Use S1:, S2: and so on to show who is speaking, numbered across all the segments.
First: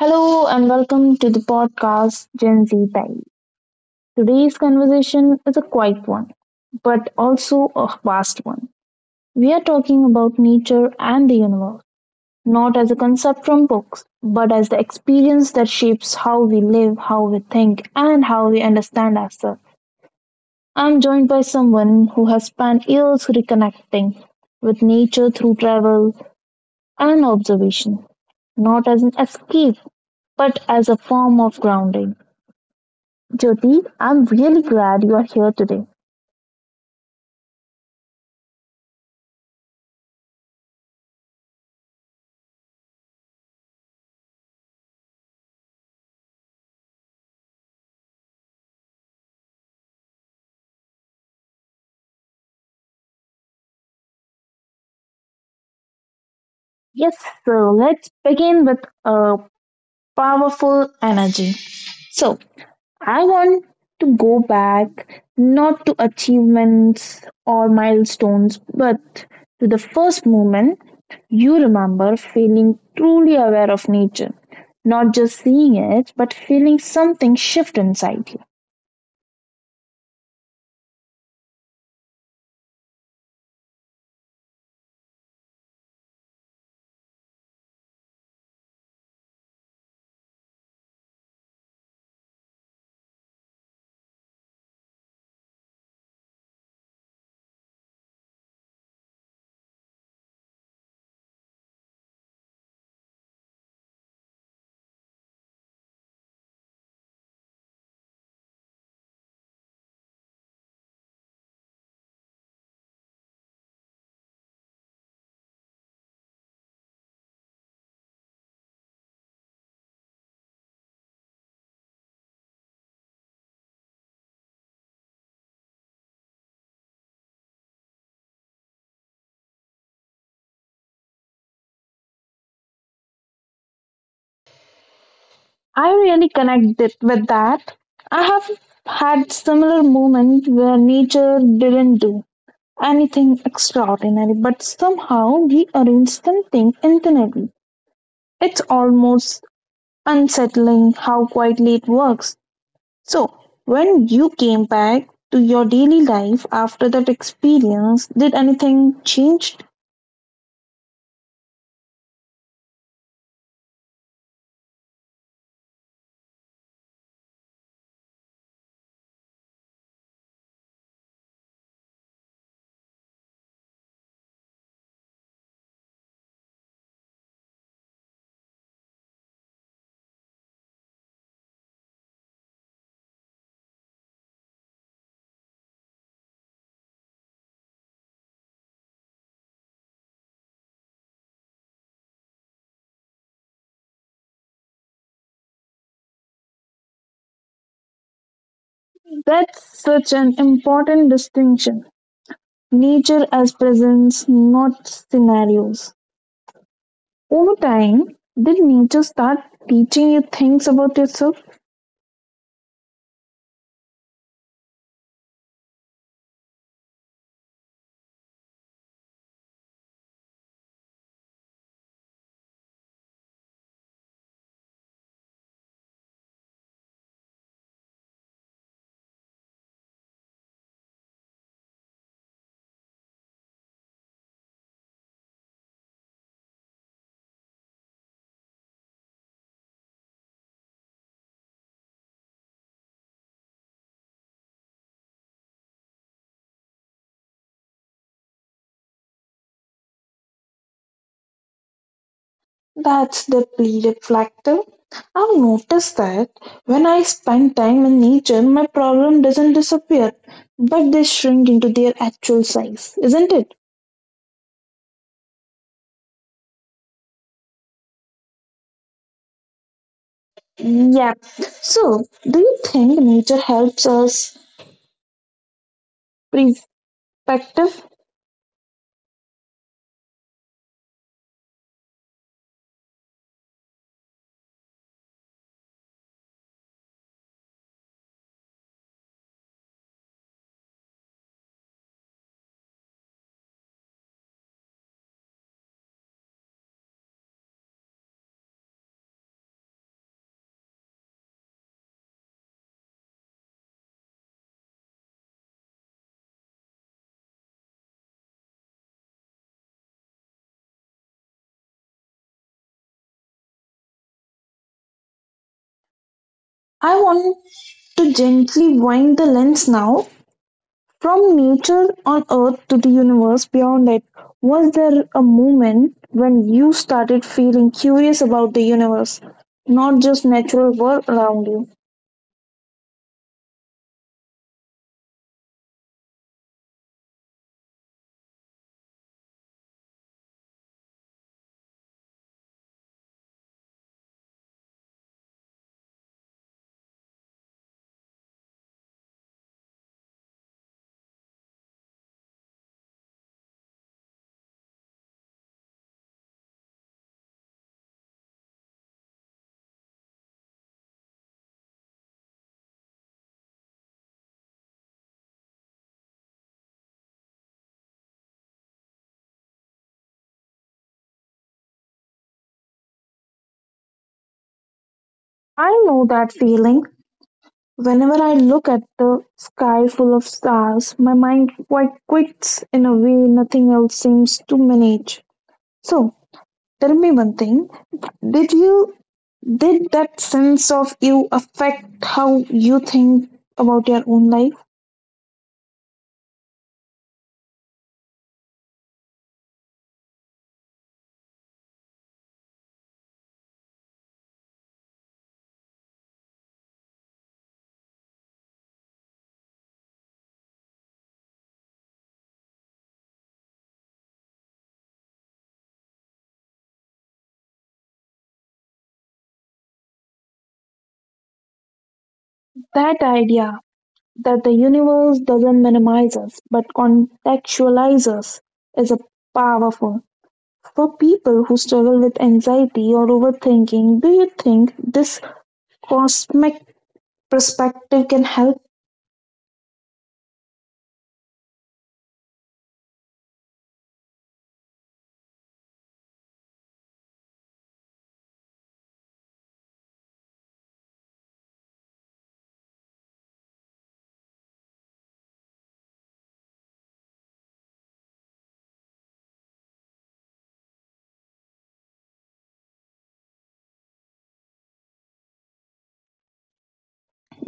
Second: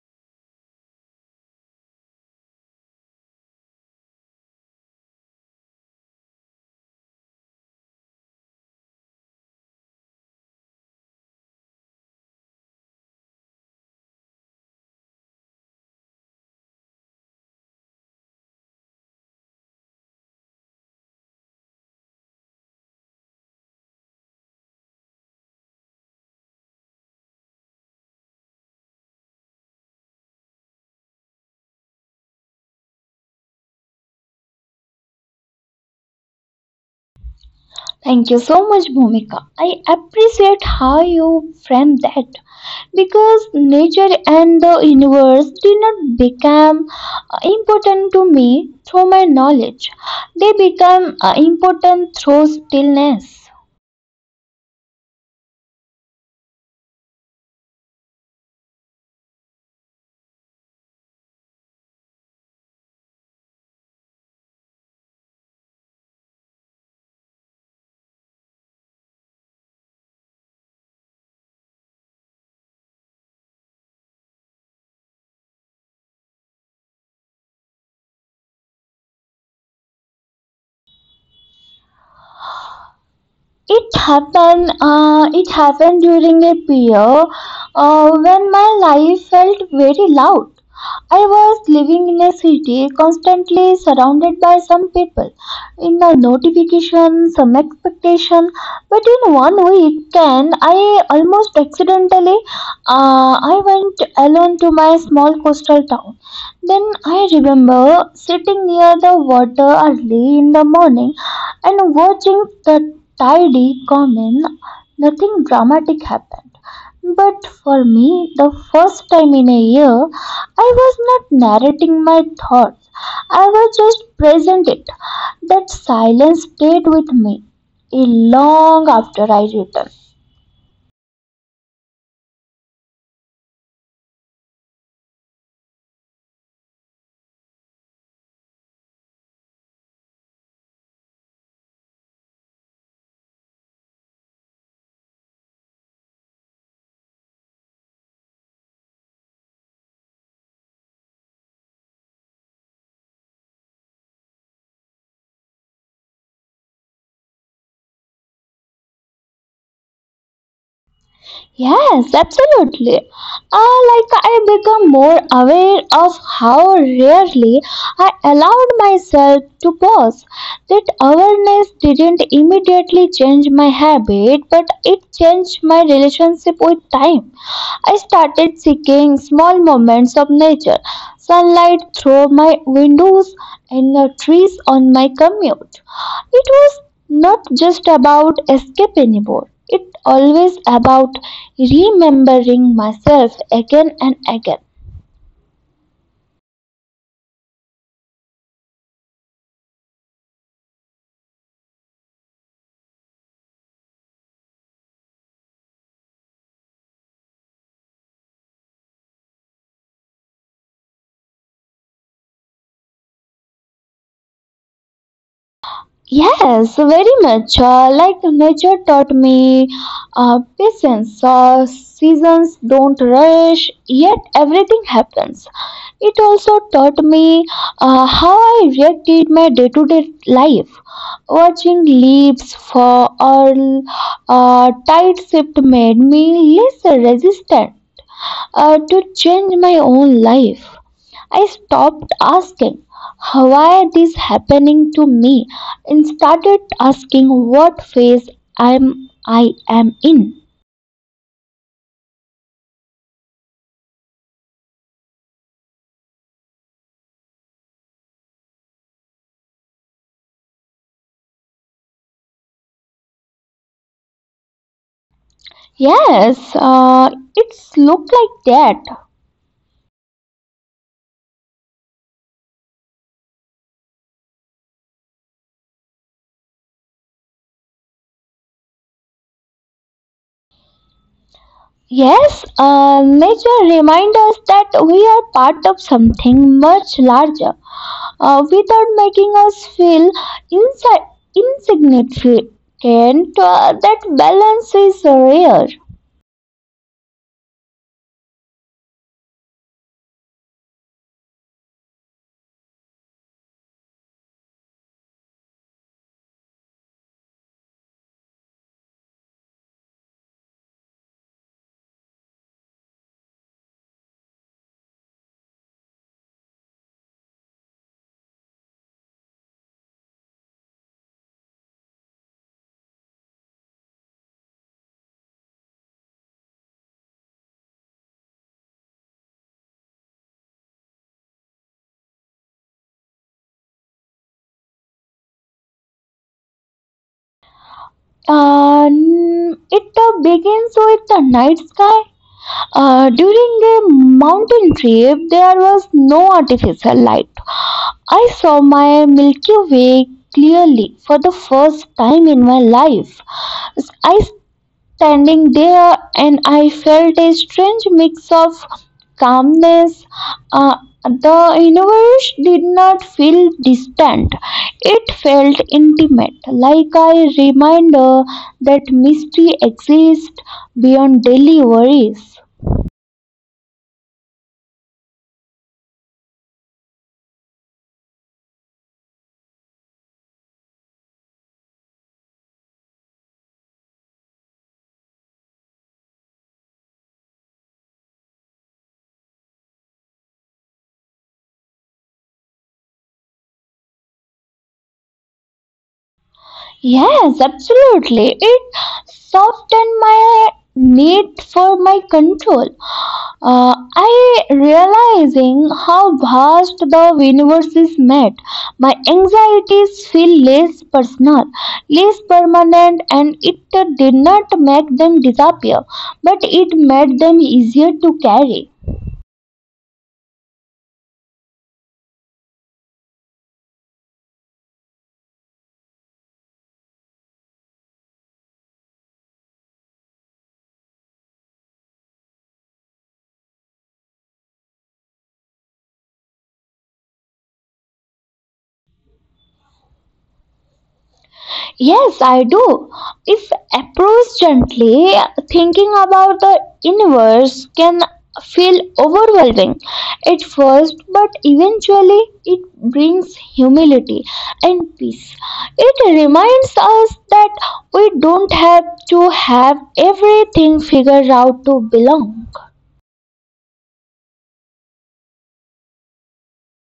S1: Hello and welcome to the podcast Gen Z Diary. Today's conversation is a quiet one, but also a vast one. We are talking about nature and the universe, not as a concept from books, but as the experience that shapes how we live, how we think, and how we understand ourselves. I'm joined by someone who has spent years reconnecting with nature through travel and observation, not as an escape, but as a form of grounding. Jyoti, I'm really glad you are here today.
S2: Thank you so much, Bhumika. I appreciate how you framed that because nature and the universe did not become important to me through my knowledge. They become important through stillness.
S1: Yes, so let's begin with a powerful energy. So, I want to go back not to achievements or milestones, but to the first moment you remember feeling truly aware of nature. Not just seeing it, but feeling something shift inside you.
S2: It happened. It happened during a year when my life felt very loud. I was living in a city constantly surrounded by some people, in a notification, some expectation. But in one weekend, I almost accidentally, I went alone to my small coastal town. Then I remember sitting near the water early in the morning and watching the tidy come in. Nothing dramatic happened. But for me, the first time in a year, I was not narrating my thoughts. I was just present it. That silence stayed with me a long after I returned.
S1: I really connect it with that. I have had similar moments where nature didn't do anything extraordinary, but somehow rearranged something internally. It's almost unsettling how quietly it works. So, when you came back to your daily life after that experience, did anything change?
S2: Yes, absolutely. Like I become more aware of how rarely I allowed myself to pause. That awareness didn't immediately change my habit, but it changed my relationship with time. I started seeking small moments of nature, sunlight through my windows, and the trees on my commute. It was not just about escape anymore. It always about remembering myself again and again.
S1: That's such an important distinction. Nature as presence, not scenarios. Over time, did nature start teaching you things about yourself?
S2: Yes, very much. Like nature taught me patience. Seasons don't rush, yet everything happens. It also taught me how I reacted my day to day life. Watching leaves fall or tide shift made me less resistant. To change my own life. I stopped asking, why is this happening to me? And started asking what phase I am in.
S1: That's deeply reflective. I've noticed that when I spend time in nature, my problem doesn't disappear, but they shrink into their actual size, isn't it?
S2: Yes, it's look like that.
S1: Yep. So, do you think nature helps us perspective?
S2: Yes, nature reminds us that we are part of something much larger, without making us feel insi- insignificant. That balance is rare.
S1: I want to gently wind the lens now from nature on Earth to the universe beyond it, was there a moment when you started feeling curious about the universe, not just natural world around you?
S2: It begins with the night sky. During a mountain trip, there was no artificial light. I saw my Milky Way clearly for the first time in my life. I standing there, and I felt a strange mix of calmness. Uh, the universe did not feel distant, it felt intimate, like a reminder that mystery exists beyond daily worries.
S1: I know that feeling. Whenever I look at the sky full of stars, my mind quite quits in a way nothing else seems to manage. So, tell me one thing. Did you did that sense of you affect how you think about your own life?
S2: Yes, absolutely. It softened my need for my control. I realizing how vast the universe is made. My anxieties feel less personal, less permanent, and it did not make them disappear, but it made them easier to carry.
S1: That idea that the universe doesn't minimize us but contextualizes us is a powerful. For people who struggle with anxiety or overthinking, do you think this cosmic perspective can help?
S2: Yes, I do. If approached gently, thinking about the universe can feel overwhelming at first, but eventually it brings humility and peace. It reminds us that we don't have to have everything figured out to belong.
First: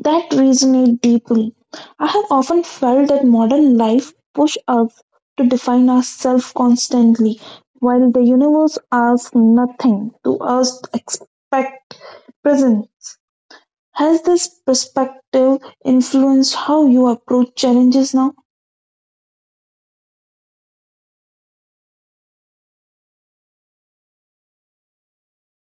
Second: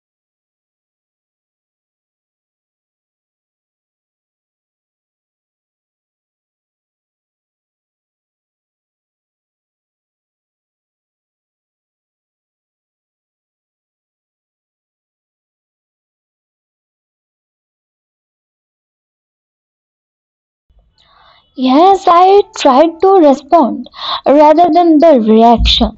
S1: That resonate deeply. I have often felt that modern life push us to define ourselves constantly, while the universe asks nothing to us to expect present. Has this perspective influenced how you approach challenges now?
S2: Yes, I tried to respond rather than the reaction.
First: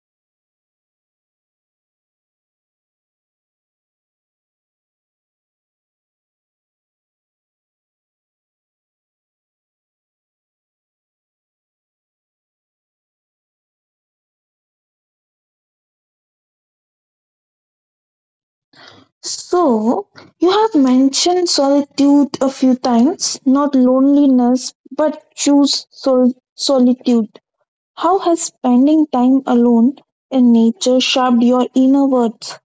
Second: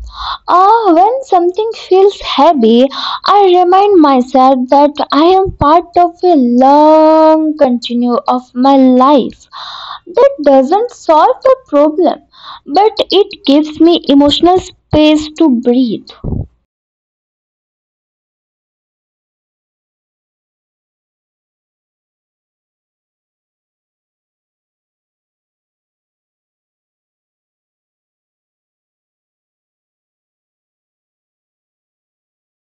S2: When something feels heavy, I remind myself that I am part of a long continuum of my life. That doesn't solve the problem, but it gives me emotional space to breathe.
S1: So, you have mentioned solitude a few times, not loneliness, but choose solitude. How has spending time alone in nature shaped your inner worth?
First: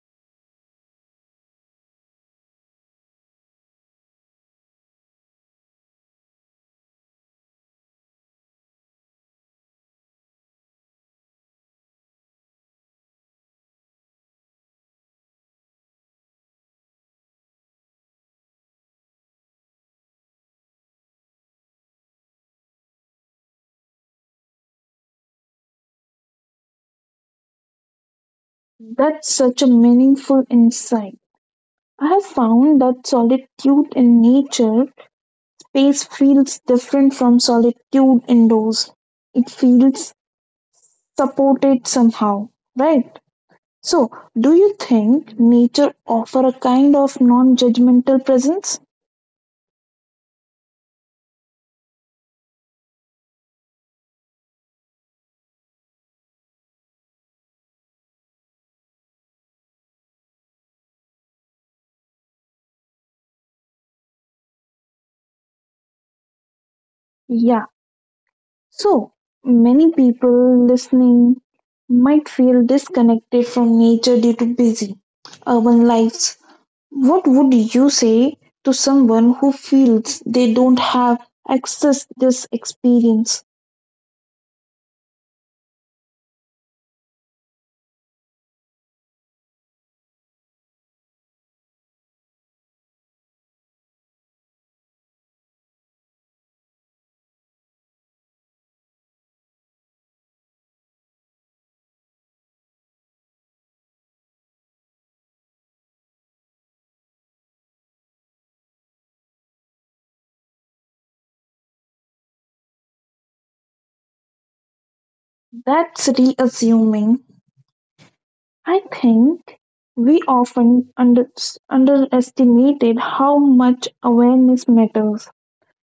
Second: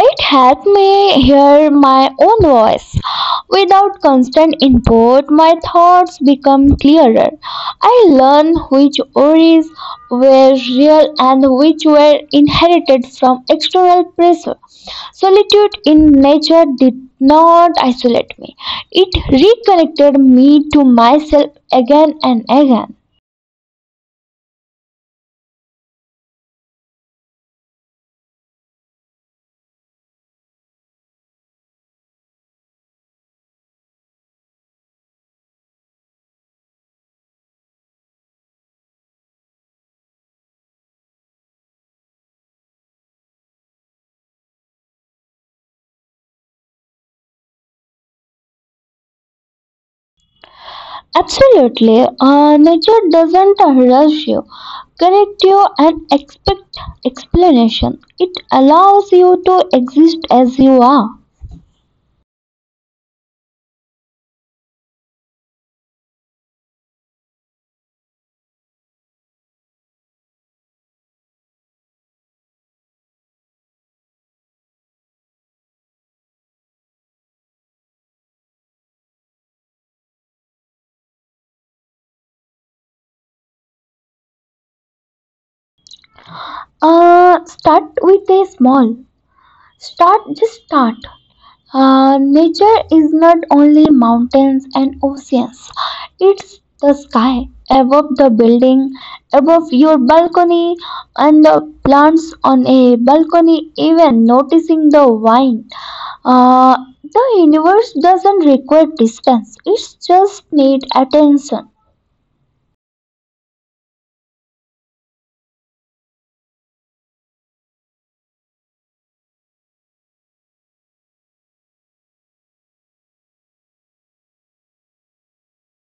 S2: It helped me hear my own voice. Without constant input, my thoughts become clearer. I learned which worries were real and which were inherited from external pressure. Solitude in nature did not isolate me, it reconnected me to myself again and again.
S1: That's such a meaningful insight. I have found that solitude in nature space feels different from solitude indoors. It feels support it somehow, right? So, do you think nature offer a kind of non-judgmental presence?
S2: Absolutely, nature doesn't rush you. Correctio and expect explanation. It allows you to exist as you are.
S1: Yeah, so many people listening might feel disconnected from nature due to busy urban lives. What would you say to someone who feels they don't have access this experience?
S2: Start with a small. Start, just start. Nature is not only mountains and oceans, it's the sky above the building, above your balcony, and the plants on a balcony, even noticing the vine. Uh, the universe doesn't require distance, it just needs attention.
S1: That's reassuming. I think we often underestimated how much awareness matters.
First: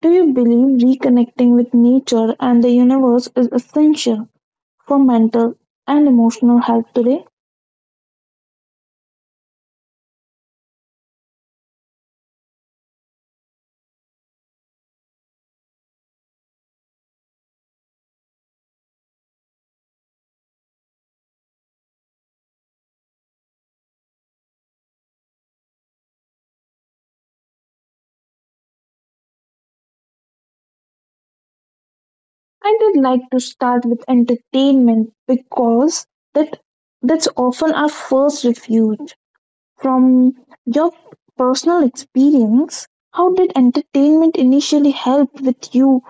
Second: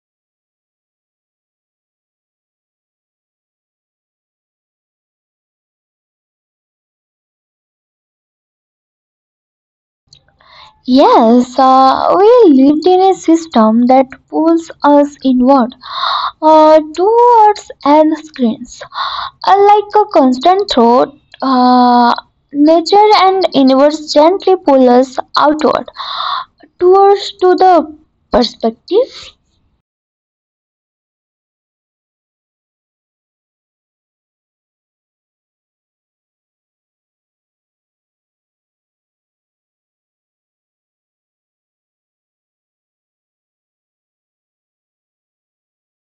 S1: Do you believe reconnecting with nature and the universe is essential for mental and emotional health today?
S2: Yes, we lived in a system that pulls us inward towards and screens. Like a constant throat, nature and universe gently pull us outward towards to the perspective
S1: I did like to start with entertainment because that that's often our first refuge. From your personal experience, how did entertainment initially help with you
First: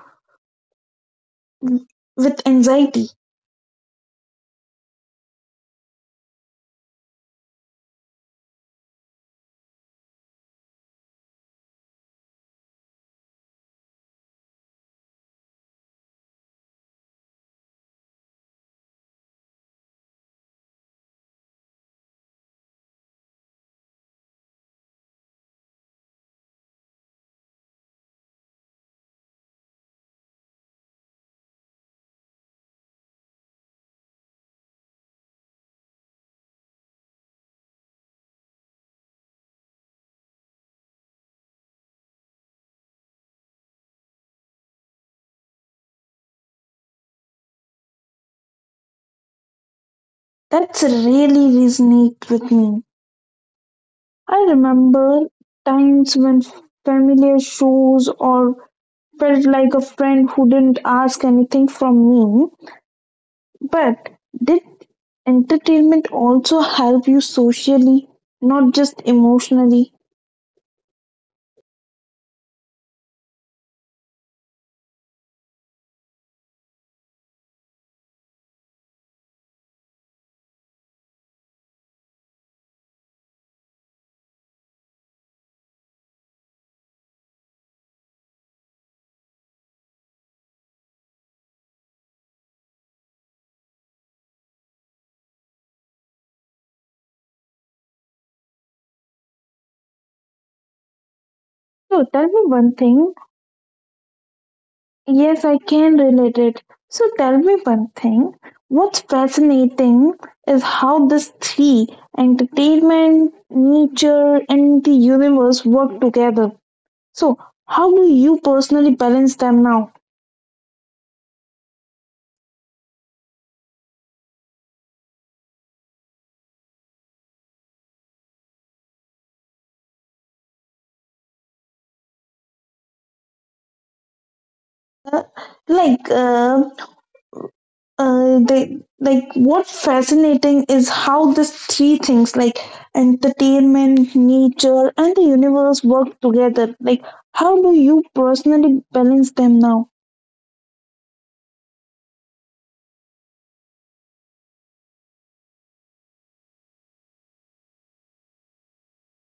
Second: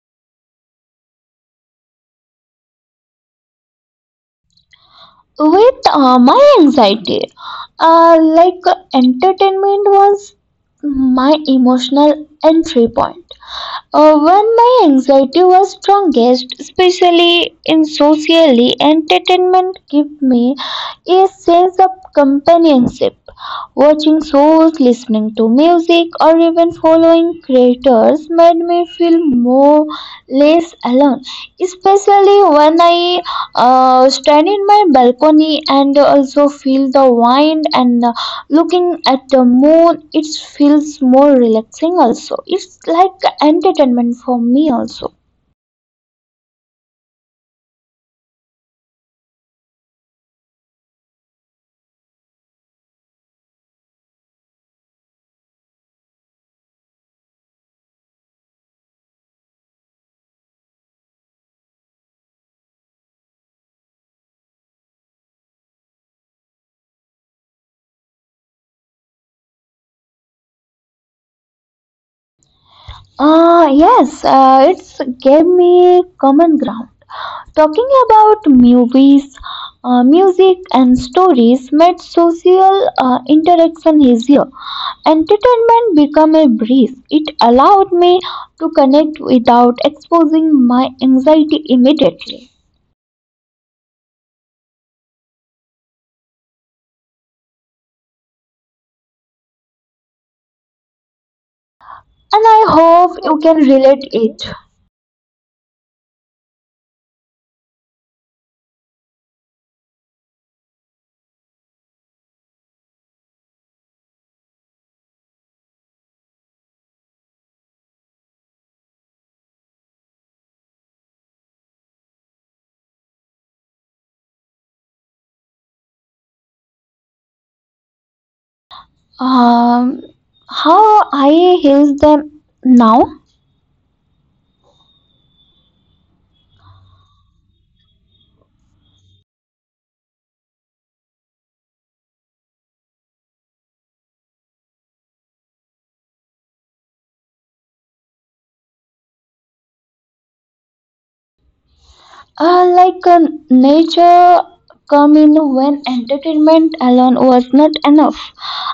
S1: with anxiety?
S2: with my anxiety. Like entertainment was my emotional entry point. When my anxiety was strongest, especially in socially, entertainment gave me a sense of companionship. Watching shows, listening to music, or even following creators made me feel more less alone. Especially when I stand in my balcony and also feel the wind and looking at the moon, it feels more relaxing also. It's like entertainment for me also.
S1: That's really resonate with me. I remember times when familiar shows or felt like a friend who didn't ask anything from me. But did entertainment also help you socially, not just emotionally?
S2: Yes, it's gave me common ground. Talking about movies, music, and stories made social interaction easier. Entertainment became a breeze. It allowed me to connect without exposing my anxiety immediately.
S1: So tell me
S2: And I
S1: one thing.
S2: hope you can relate it.
S1: Yes, I can relate it. So tell me one thing. What's fascinating is how these three, entertainment, nature, and the universe work together. So, how do you personally balance them now?
S2: Um, how I heals them now?
S1: Uh, like, uh, like what fascinating is how these three things, like entertainment, nature, and the universe work together. Like, how do you personally balance them now?
S2: Uh, like uh, Nature come in when entertainment alone was not enough.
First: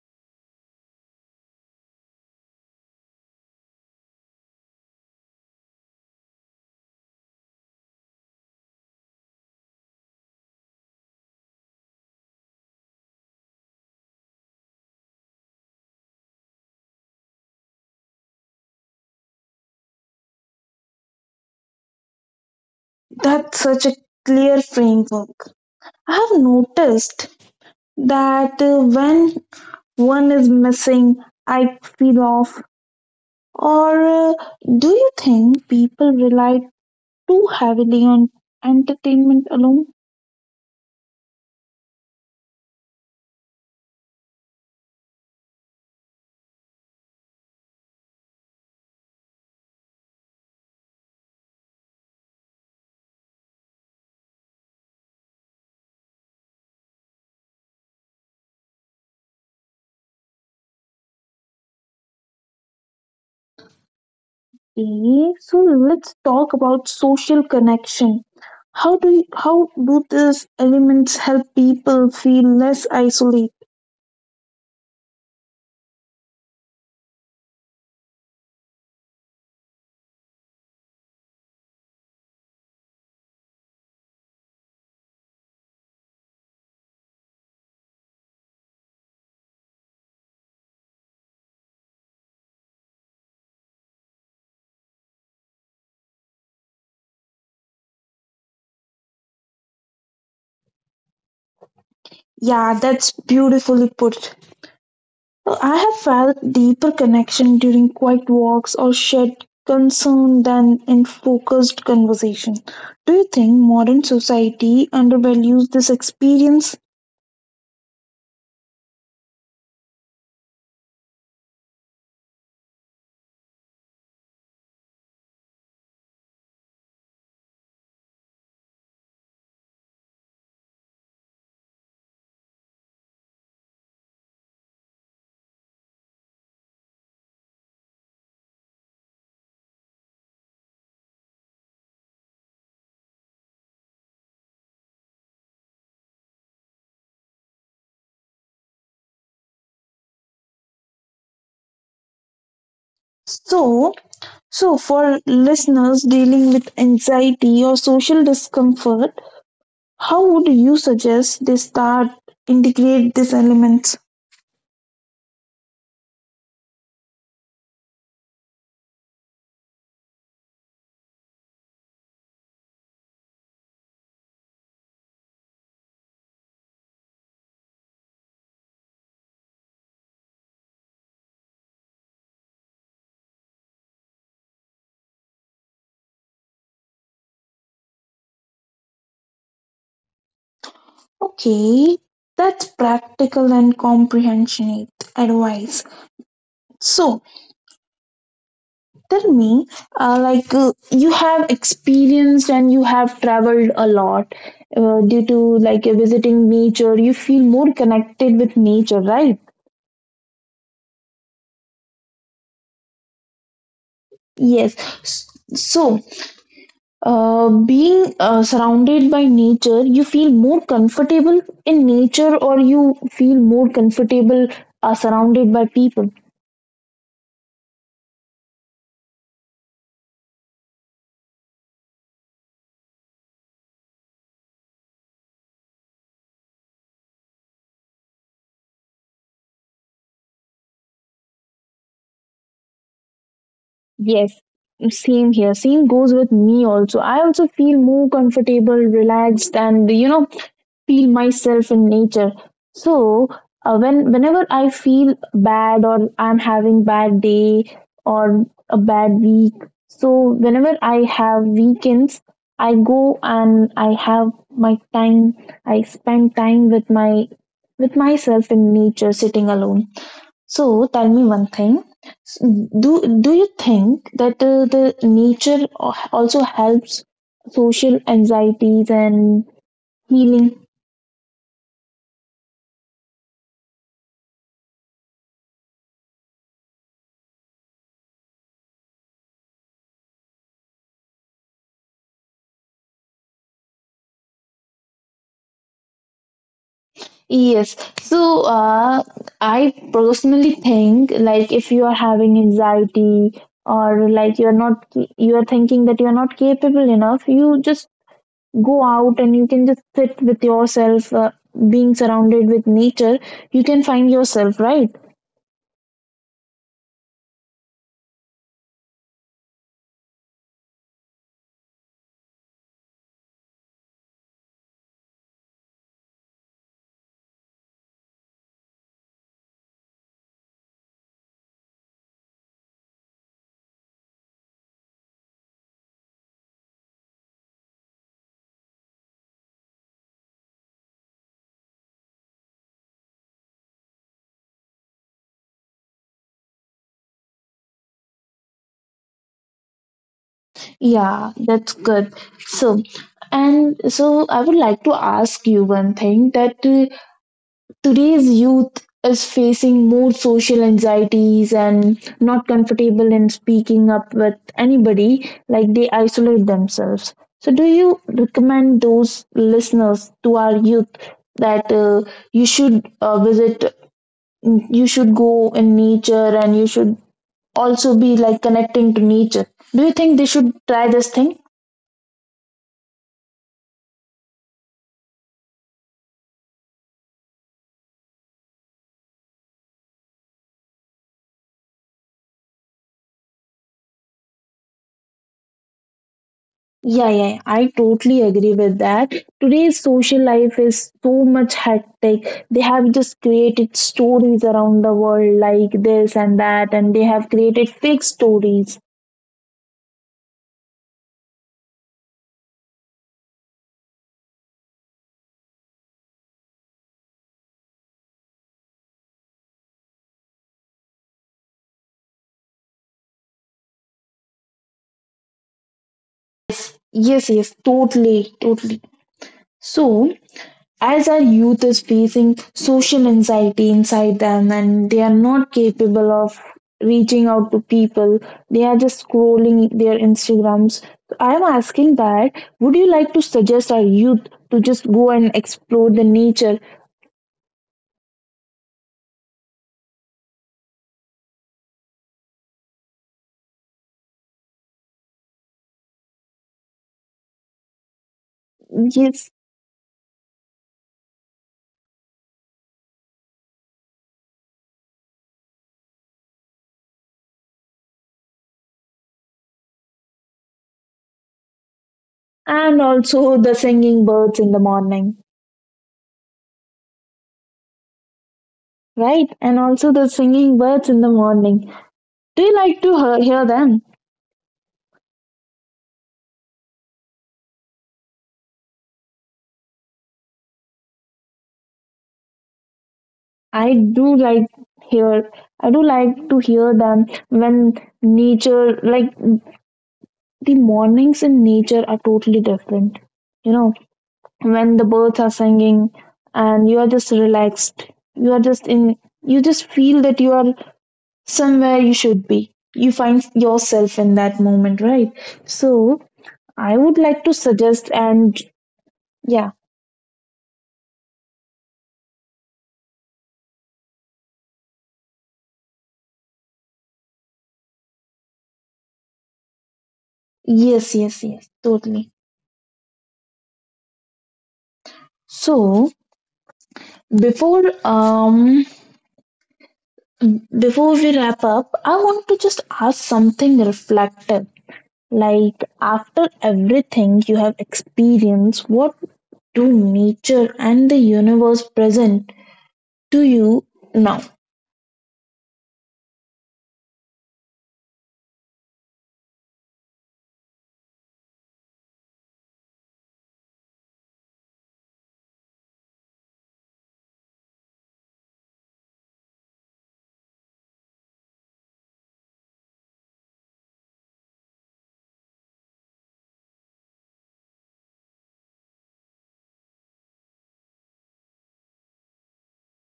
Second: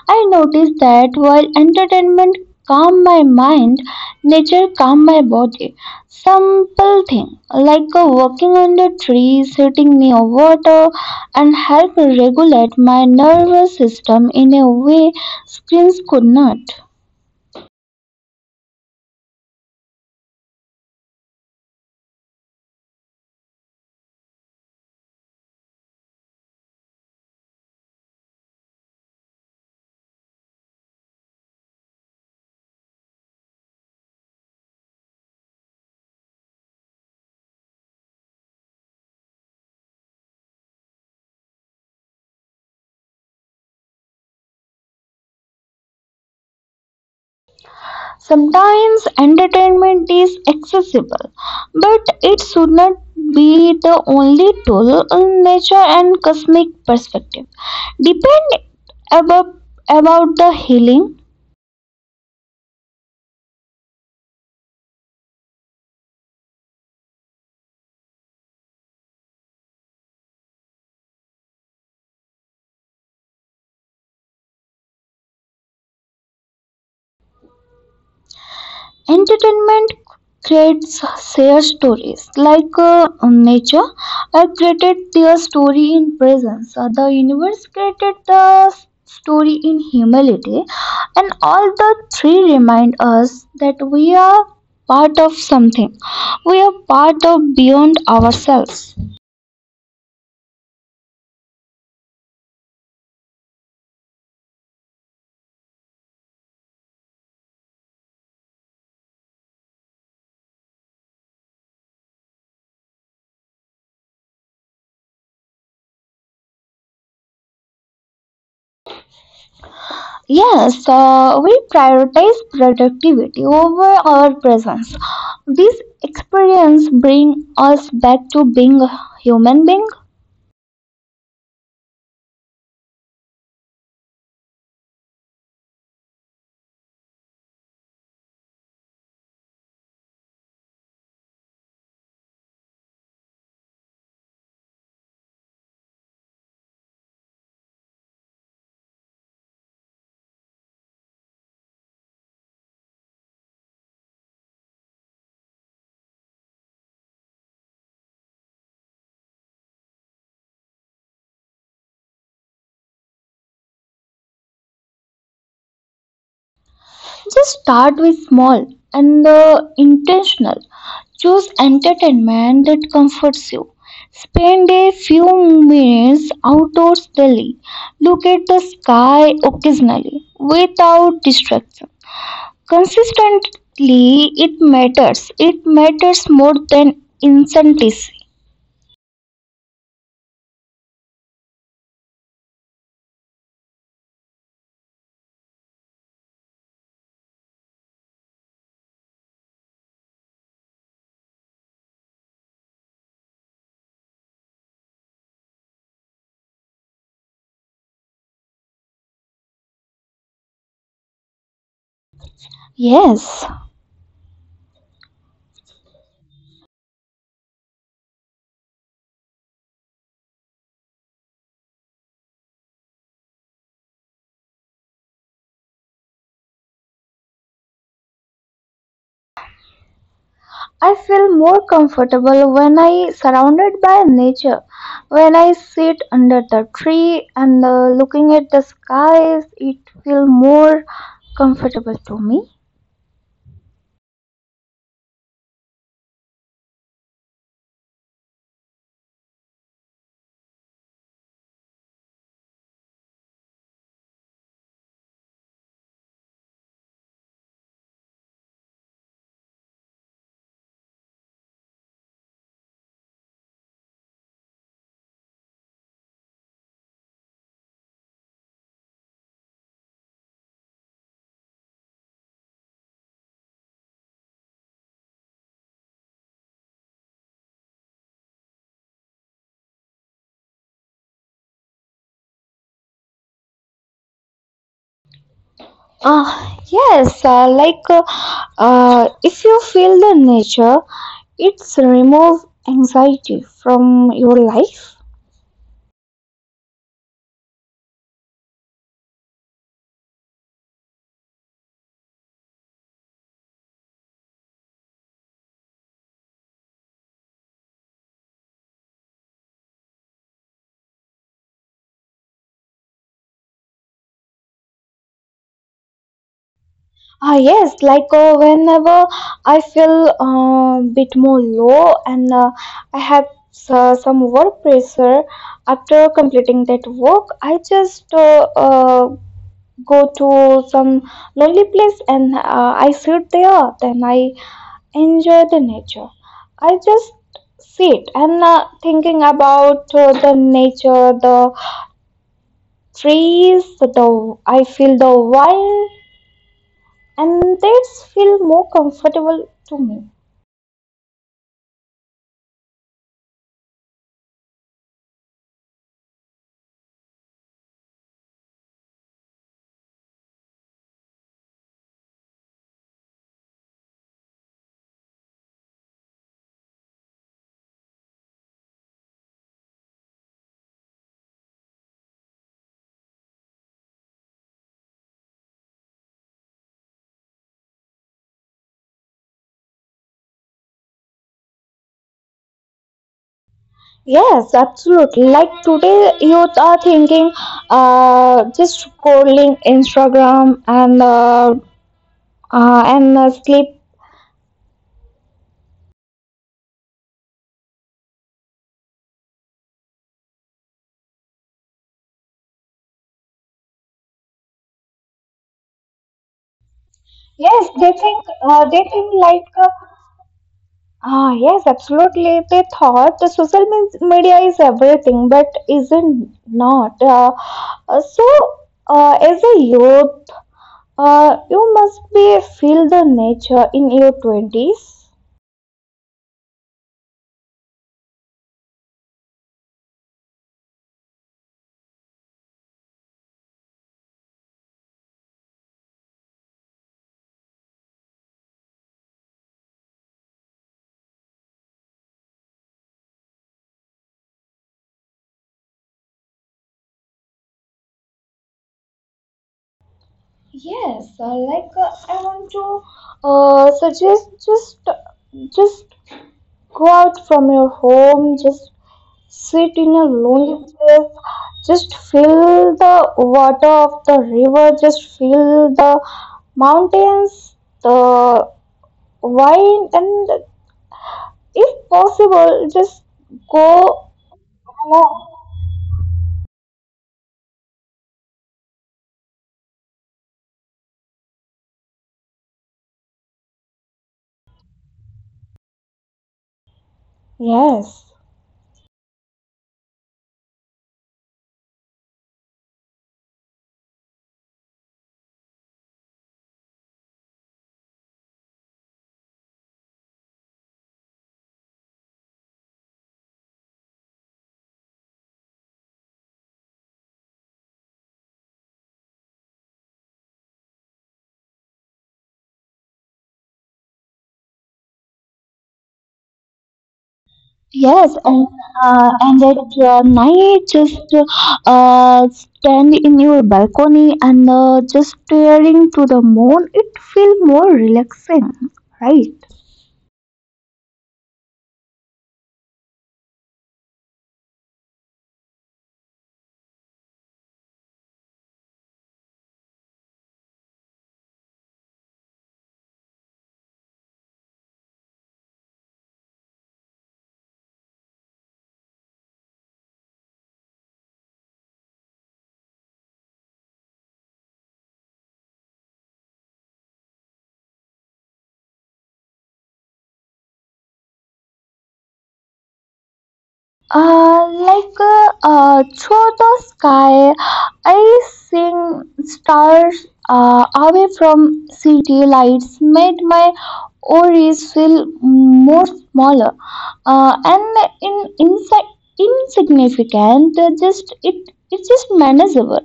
S2: I noticed that while entertainment calm my mind, nature calm my body. Simple thing like walking under trees, sitting near water, and help regulate my nervous system in a way screens could not.
S1: That's such a clear framework. I have noticed that when one is missing, I feel off. Or do you think people rely too heavily on entertainment alone?
S2: Sometimes entertainment is accessible, but it should not be the only tool in nature and cosmic perspective. Depend about, about the healing.
S1: Okay, so let's talk about social connection. How do these elements help people feel less isolated?
S2: Entertainment creates their stories like nature created their story in presence. The universe created the s- story in humility, and all the three remind us that we are part of something, we are part of beyond ourselves.
S1: Yeah, that's beautifully put. Well, I have felt deeper connection during quiet walks or shared concern than in focused conversation. Do you think modern society undervalues this experience?
S2: Yes, we prioritize productivity over our presence. These experience bring us back to being a human being.
S1: So, so for listeners dealing with anxiety or social discomfort, how would you suggest they start integrate these elements?
S2: Just start with small and the intentional. Choose entertainment that comforts you. Spend a few minutes outdoors daily. Look at the sky occasionally without distraction. Consistently, it matters. It matters more than incentive.
S1: Okay, that's practical and comprehensionate advice. So, tell me you have experienced and you have traveled a lot, due to like visiting nature you feel more connected with nature, right?
S2: Yes.
S1: Yes. S- so, being surrounded by nature you feel more comfortable in nature, or you feel more comfortable surrounded by people?
S2: I feel more comfortable when I surrounded by nature. When I sit under the tree and looking at the skies, it feel more comfortable to me.
S1: Yes, same here, same goes with me also. I also feel more comfortable, relaxed, and you know, feel myself in nature. So, whenever I feel bad, or I'm having bad day, or a bad week, so whenever I have weekends, I go and I have my time. I spend time with my with myself in nature, sitting alone. So tell me one thing. S- do do you think that the nature also helps social anxieties and healing?
S2: Yes, if you feel the nature, it's remove anxiety from your life.
S1: Yes. So, I personally think like if you are having anxiety, or like you're not, you are thinking that you're not capable enough, you just go out and you can just sit with yourself, being surrounded with nature, you can find yourself, right?
S2: Ah, yes, whenever I feel a bit more low and I have some work pressure after completing that work, I just go to some lonely place and I sit there. Then I enjoy the nature. I just sit and thinking about the nature, the trees, the I feel the wind and that's feel more comfortable to me.
S1: Yeah, that's good. So, and so I would like to ask you one thing, that today's youth is facing more social anxieties and not comfortable in speaking up with anybody, like they isolate themselves. So, do you recommend those listeners to our youth that you should you should go in nature, and you should also be like connecting to nature? Do you think they should try this thing?
S2: Yes, absolutely. Like today, youth are thinking, just scrolling Instagram and sleep.
S1: Yeah, yeah, yeah, I totally agree with that. Today's social life is so much hectic. They have just created stories around the world like this and that, and
S2: Yes,
S1: they have created fake
S2: they think like
S1: stories.
S2: uh, ah yes, absolutely. They thought the social media is everything, but isn't not. Uh, so, as a youth, you must be feel the nature in your twenties.
S1: Yes, yes, totally, totally. So, as our youth is facing social anxiety inside them and they are not capable of reaching out to people, they are just scrolling their Instagrams. So I am asking, that would you like to suggest our youth to just go and explore the nature?
S2: Yes, I want to suggest just go out from your home, just sit in
S1: Yes,
S2: a lonely place, just feel the water of the river, just feel the mountains, the wine, and if possible, just
S1: and also
S2: go
S1: the singing birds in the
S2: alone.
S1: morning. Right, and also the singing birds in the morning, do you like to hear them?
S2: Yes.
S1: I do like hear I do like to hear them when nature like the mornings in nature are totally different. You know, when the birds are singing and you are just relaxed. You are just in you just feel that you are somewhere you should be. You find yourself in that moment, right? So I would like to suggest,
S2: Yes,
S1: and
S2: and uh, and
S1: yeah,
S2: at uh, night, just stand in your balcony and just staring to the moon. It feel more relaxing, right?
S1: yes, yes, yes, totally. So before before we wrap up, I want to just ask something reflective. Like, after everything you have experienced, what do nature and the universe present to you now?
S2: Through the sky, I sing stars away from city lights made my worries feel more smaller and inside insignificant. Just it's just manageable,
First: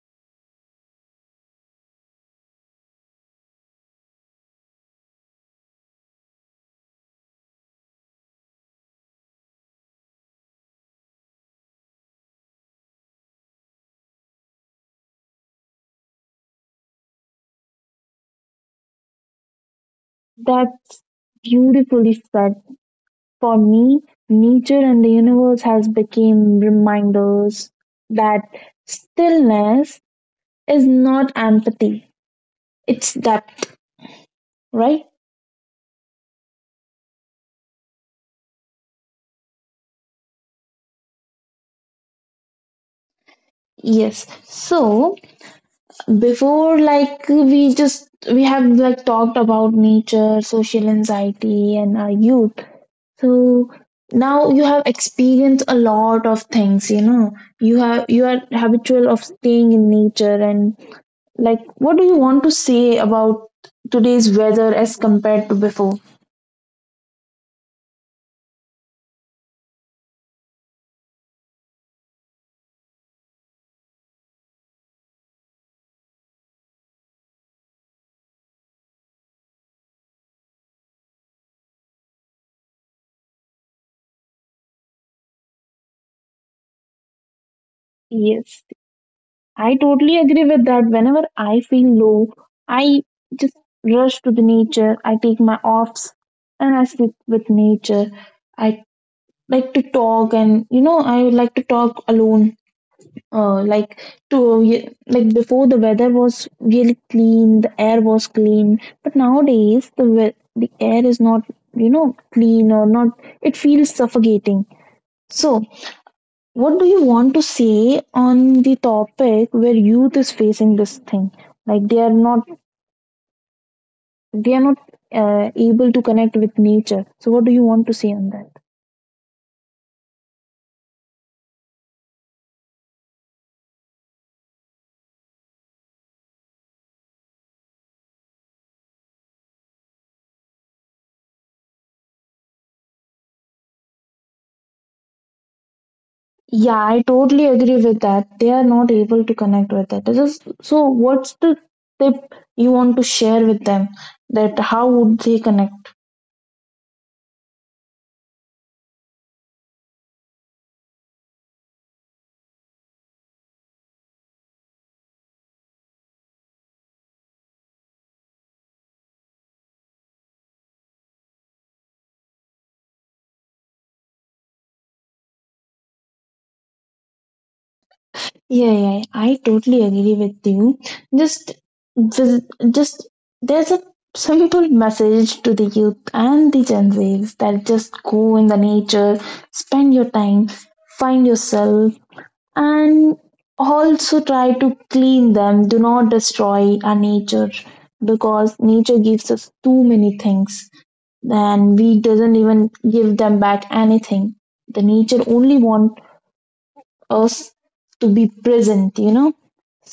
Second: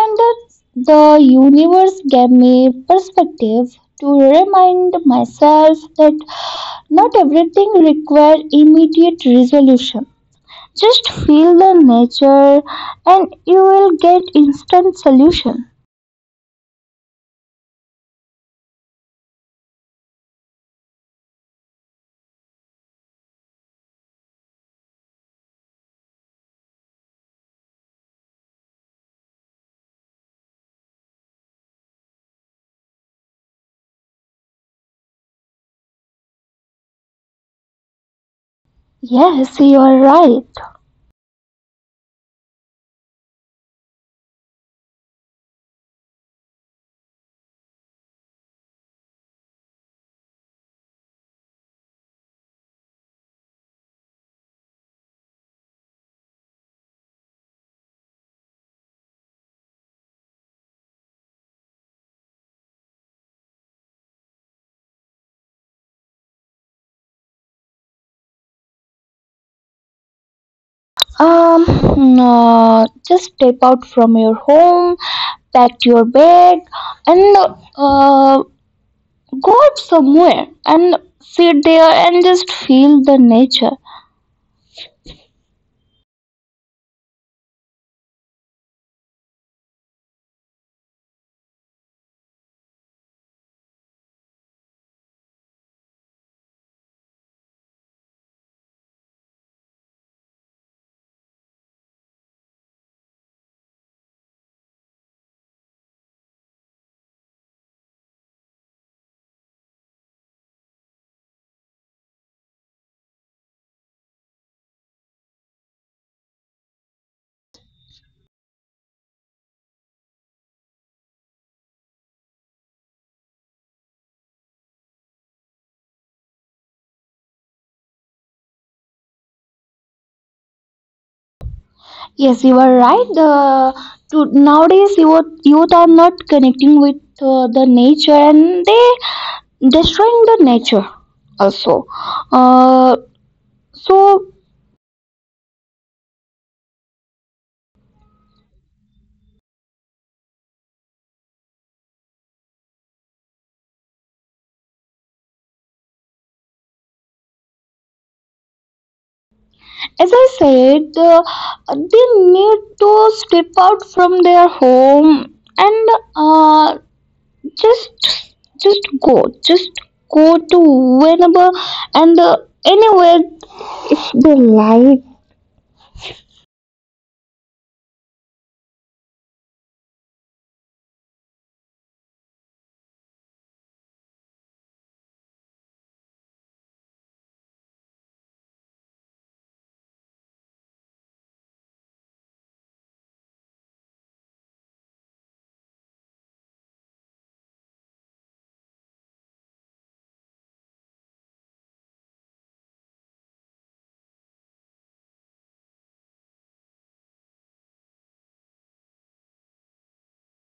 S2: and the universe gave me perspective to remind myself that not everything requires immediate resolution. Just feel the nature and you will get instant solution.
S1: That's beautifully said. For me, nature and the universe has become reminders that stillness is not empathy, it's depth, right?
S2: Yes, you are right.
S1: Yes. So, before, we have like talked about nature, social anxiety, and our youth. So now you have experienced a lot of things. You know, you are habitual of staying in nature, and like, what do you want to say about today's weather as compared to before?
S2: Um, just step out from your home, pack your bag, and uh, go out somewhere and sit there and just feel the nature.
S1: Yes, I totally agree with that. Whenever I feel low, I just rush to the nature. I take my offs and I sit with nature. I like to talk, and you know, I would like to talk alone, uh, like to like before the weather was really clean, the air was clean, but nowadays the air is not, you know, clean or not, it feels suffocating. So what do you want to say on the topic where youth is facing this thing, like they are not able to connect with nature? So what do you want to say on that?
S2: Yes, you are right. Nowadays, youth are not connecting with the nature and they destroying the nature also. Uh, So,
S1: Yeah, I totally agree with that. They are not able to connect with that. This is, so, what's the tip you want to share with them? That how would they connect?
S2: as I said, they need to step out from their home and uh, just just go, just go to whenever and anywhere they like.
S1: Yeah, yeah, I totally agree with you. Just, vis- just there's a simple message to the youth and the Gen Zs, that just go in the nature, spend your time, find yourself, and also try to clean them, do not destroy our nature, because nature gives us too many things and we doesn't even give them back anything. The nature only want us to be present, you know.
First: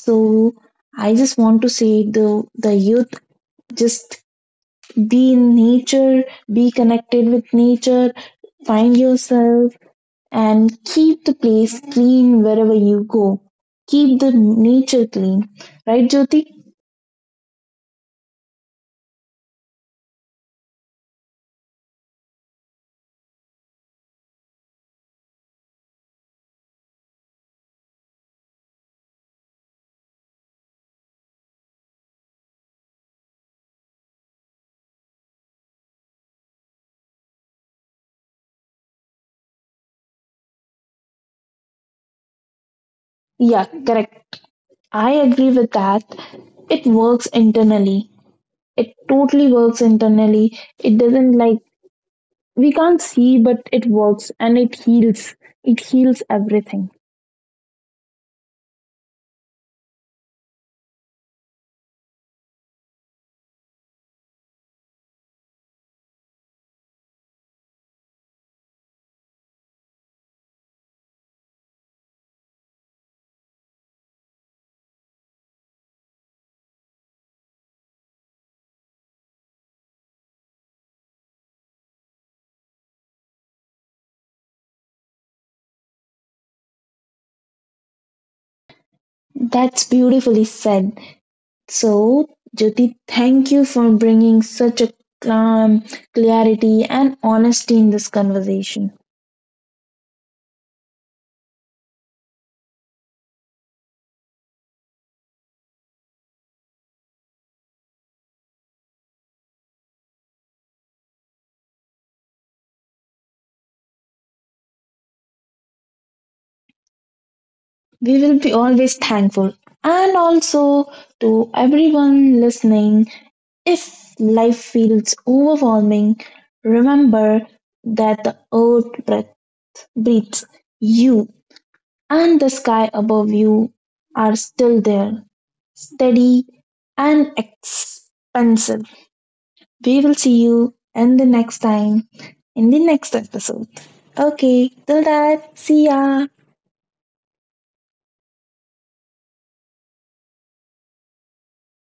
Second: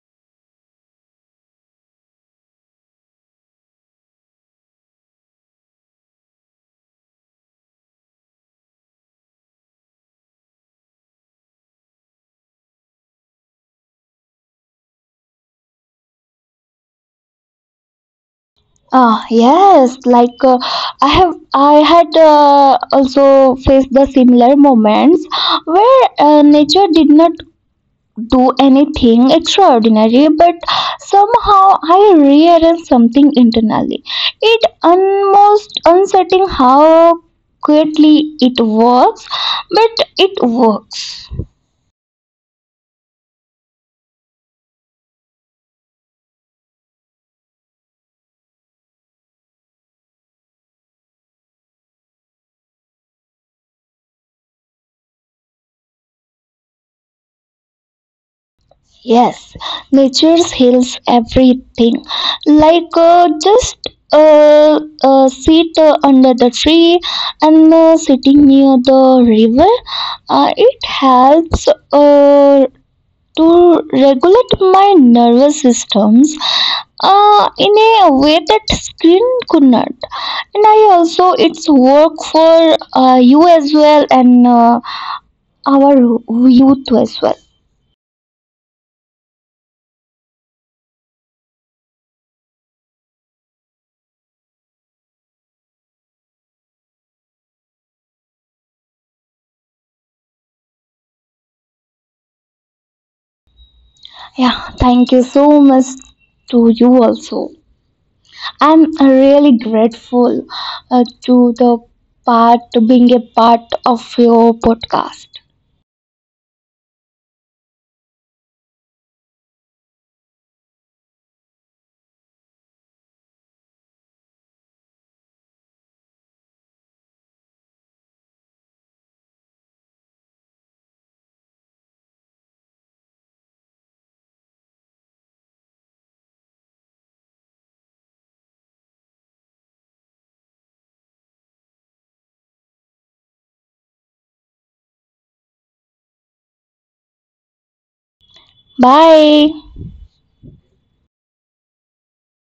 S1: So I just want to say, the the youth, just be in nature, be connected with nature, find yourself, and keep the place clean wherever you go. Keep the nature clean. Right, Jyoti?
S2: Ah yes, I had also faced the similar moments where nature did not do anything extraordinary, but somehow I rearrange something internally. It almost uncertain how quickly it works, but it works.
S1: Yeah, correct. I agree with that. It works internally. It totally works internally. It doesn't like, we can't see, but it works and it heals. It heals everything.
S2: Yes, nature heals everything. Like just sit under the tree and sitting near the river, it helps to regulate my nervous systems in a way that screen could not. And I also, it's work for you as well and our youth as well.
S1: That's beautifully said. So, Jyoti, thank you for bringing such a calm, clarity, and honesty in this conversation.
S2: Yeah, thank you so much to you also. I'm really grateful to the part, being a part of your podcast.
S1: We will be always thankful. And also to everyone listening, if life feels overwhelming, remember that the earth breath breathes you and the sky above you are still there, steady and expansive. We will see you in the next time in the next episode. Okay, till that, see ya.
S2: Bye.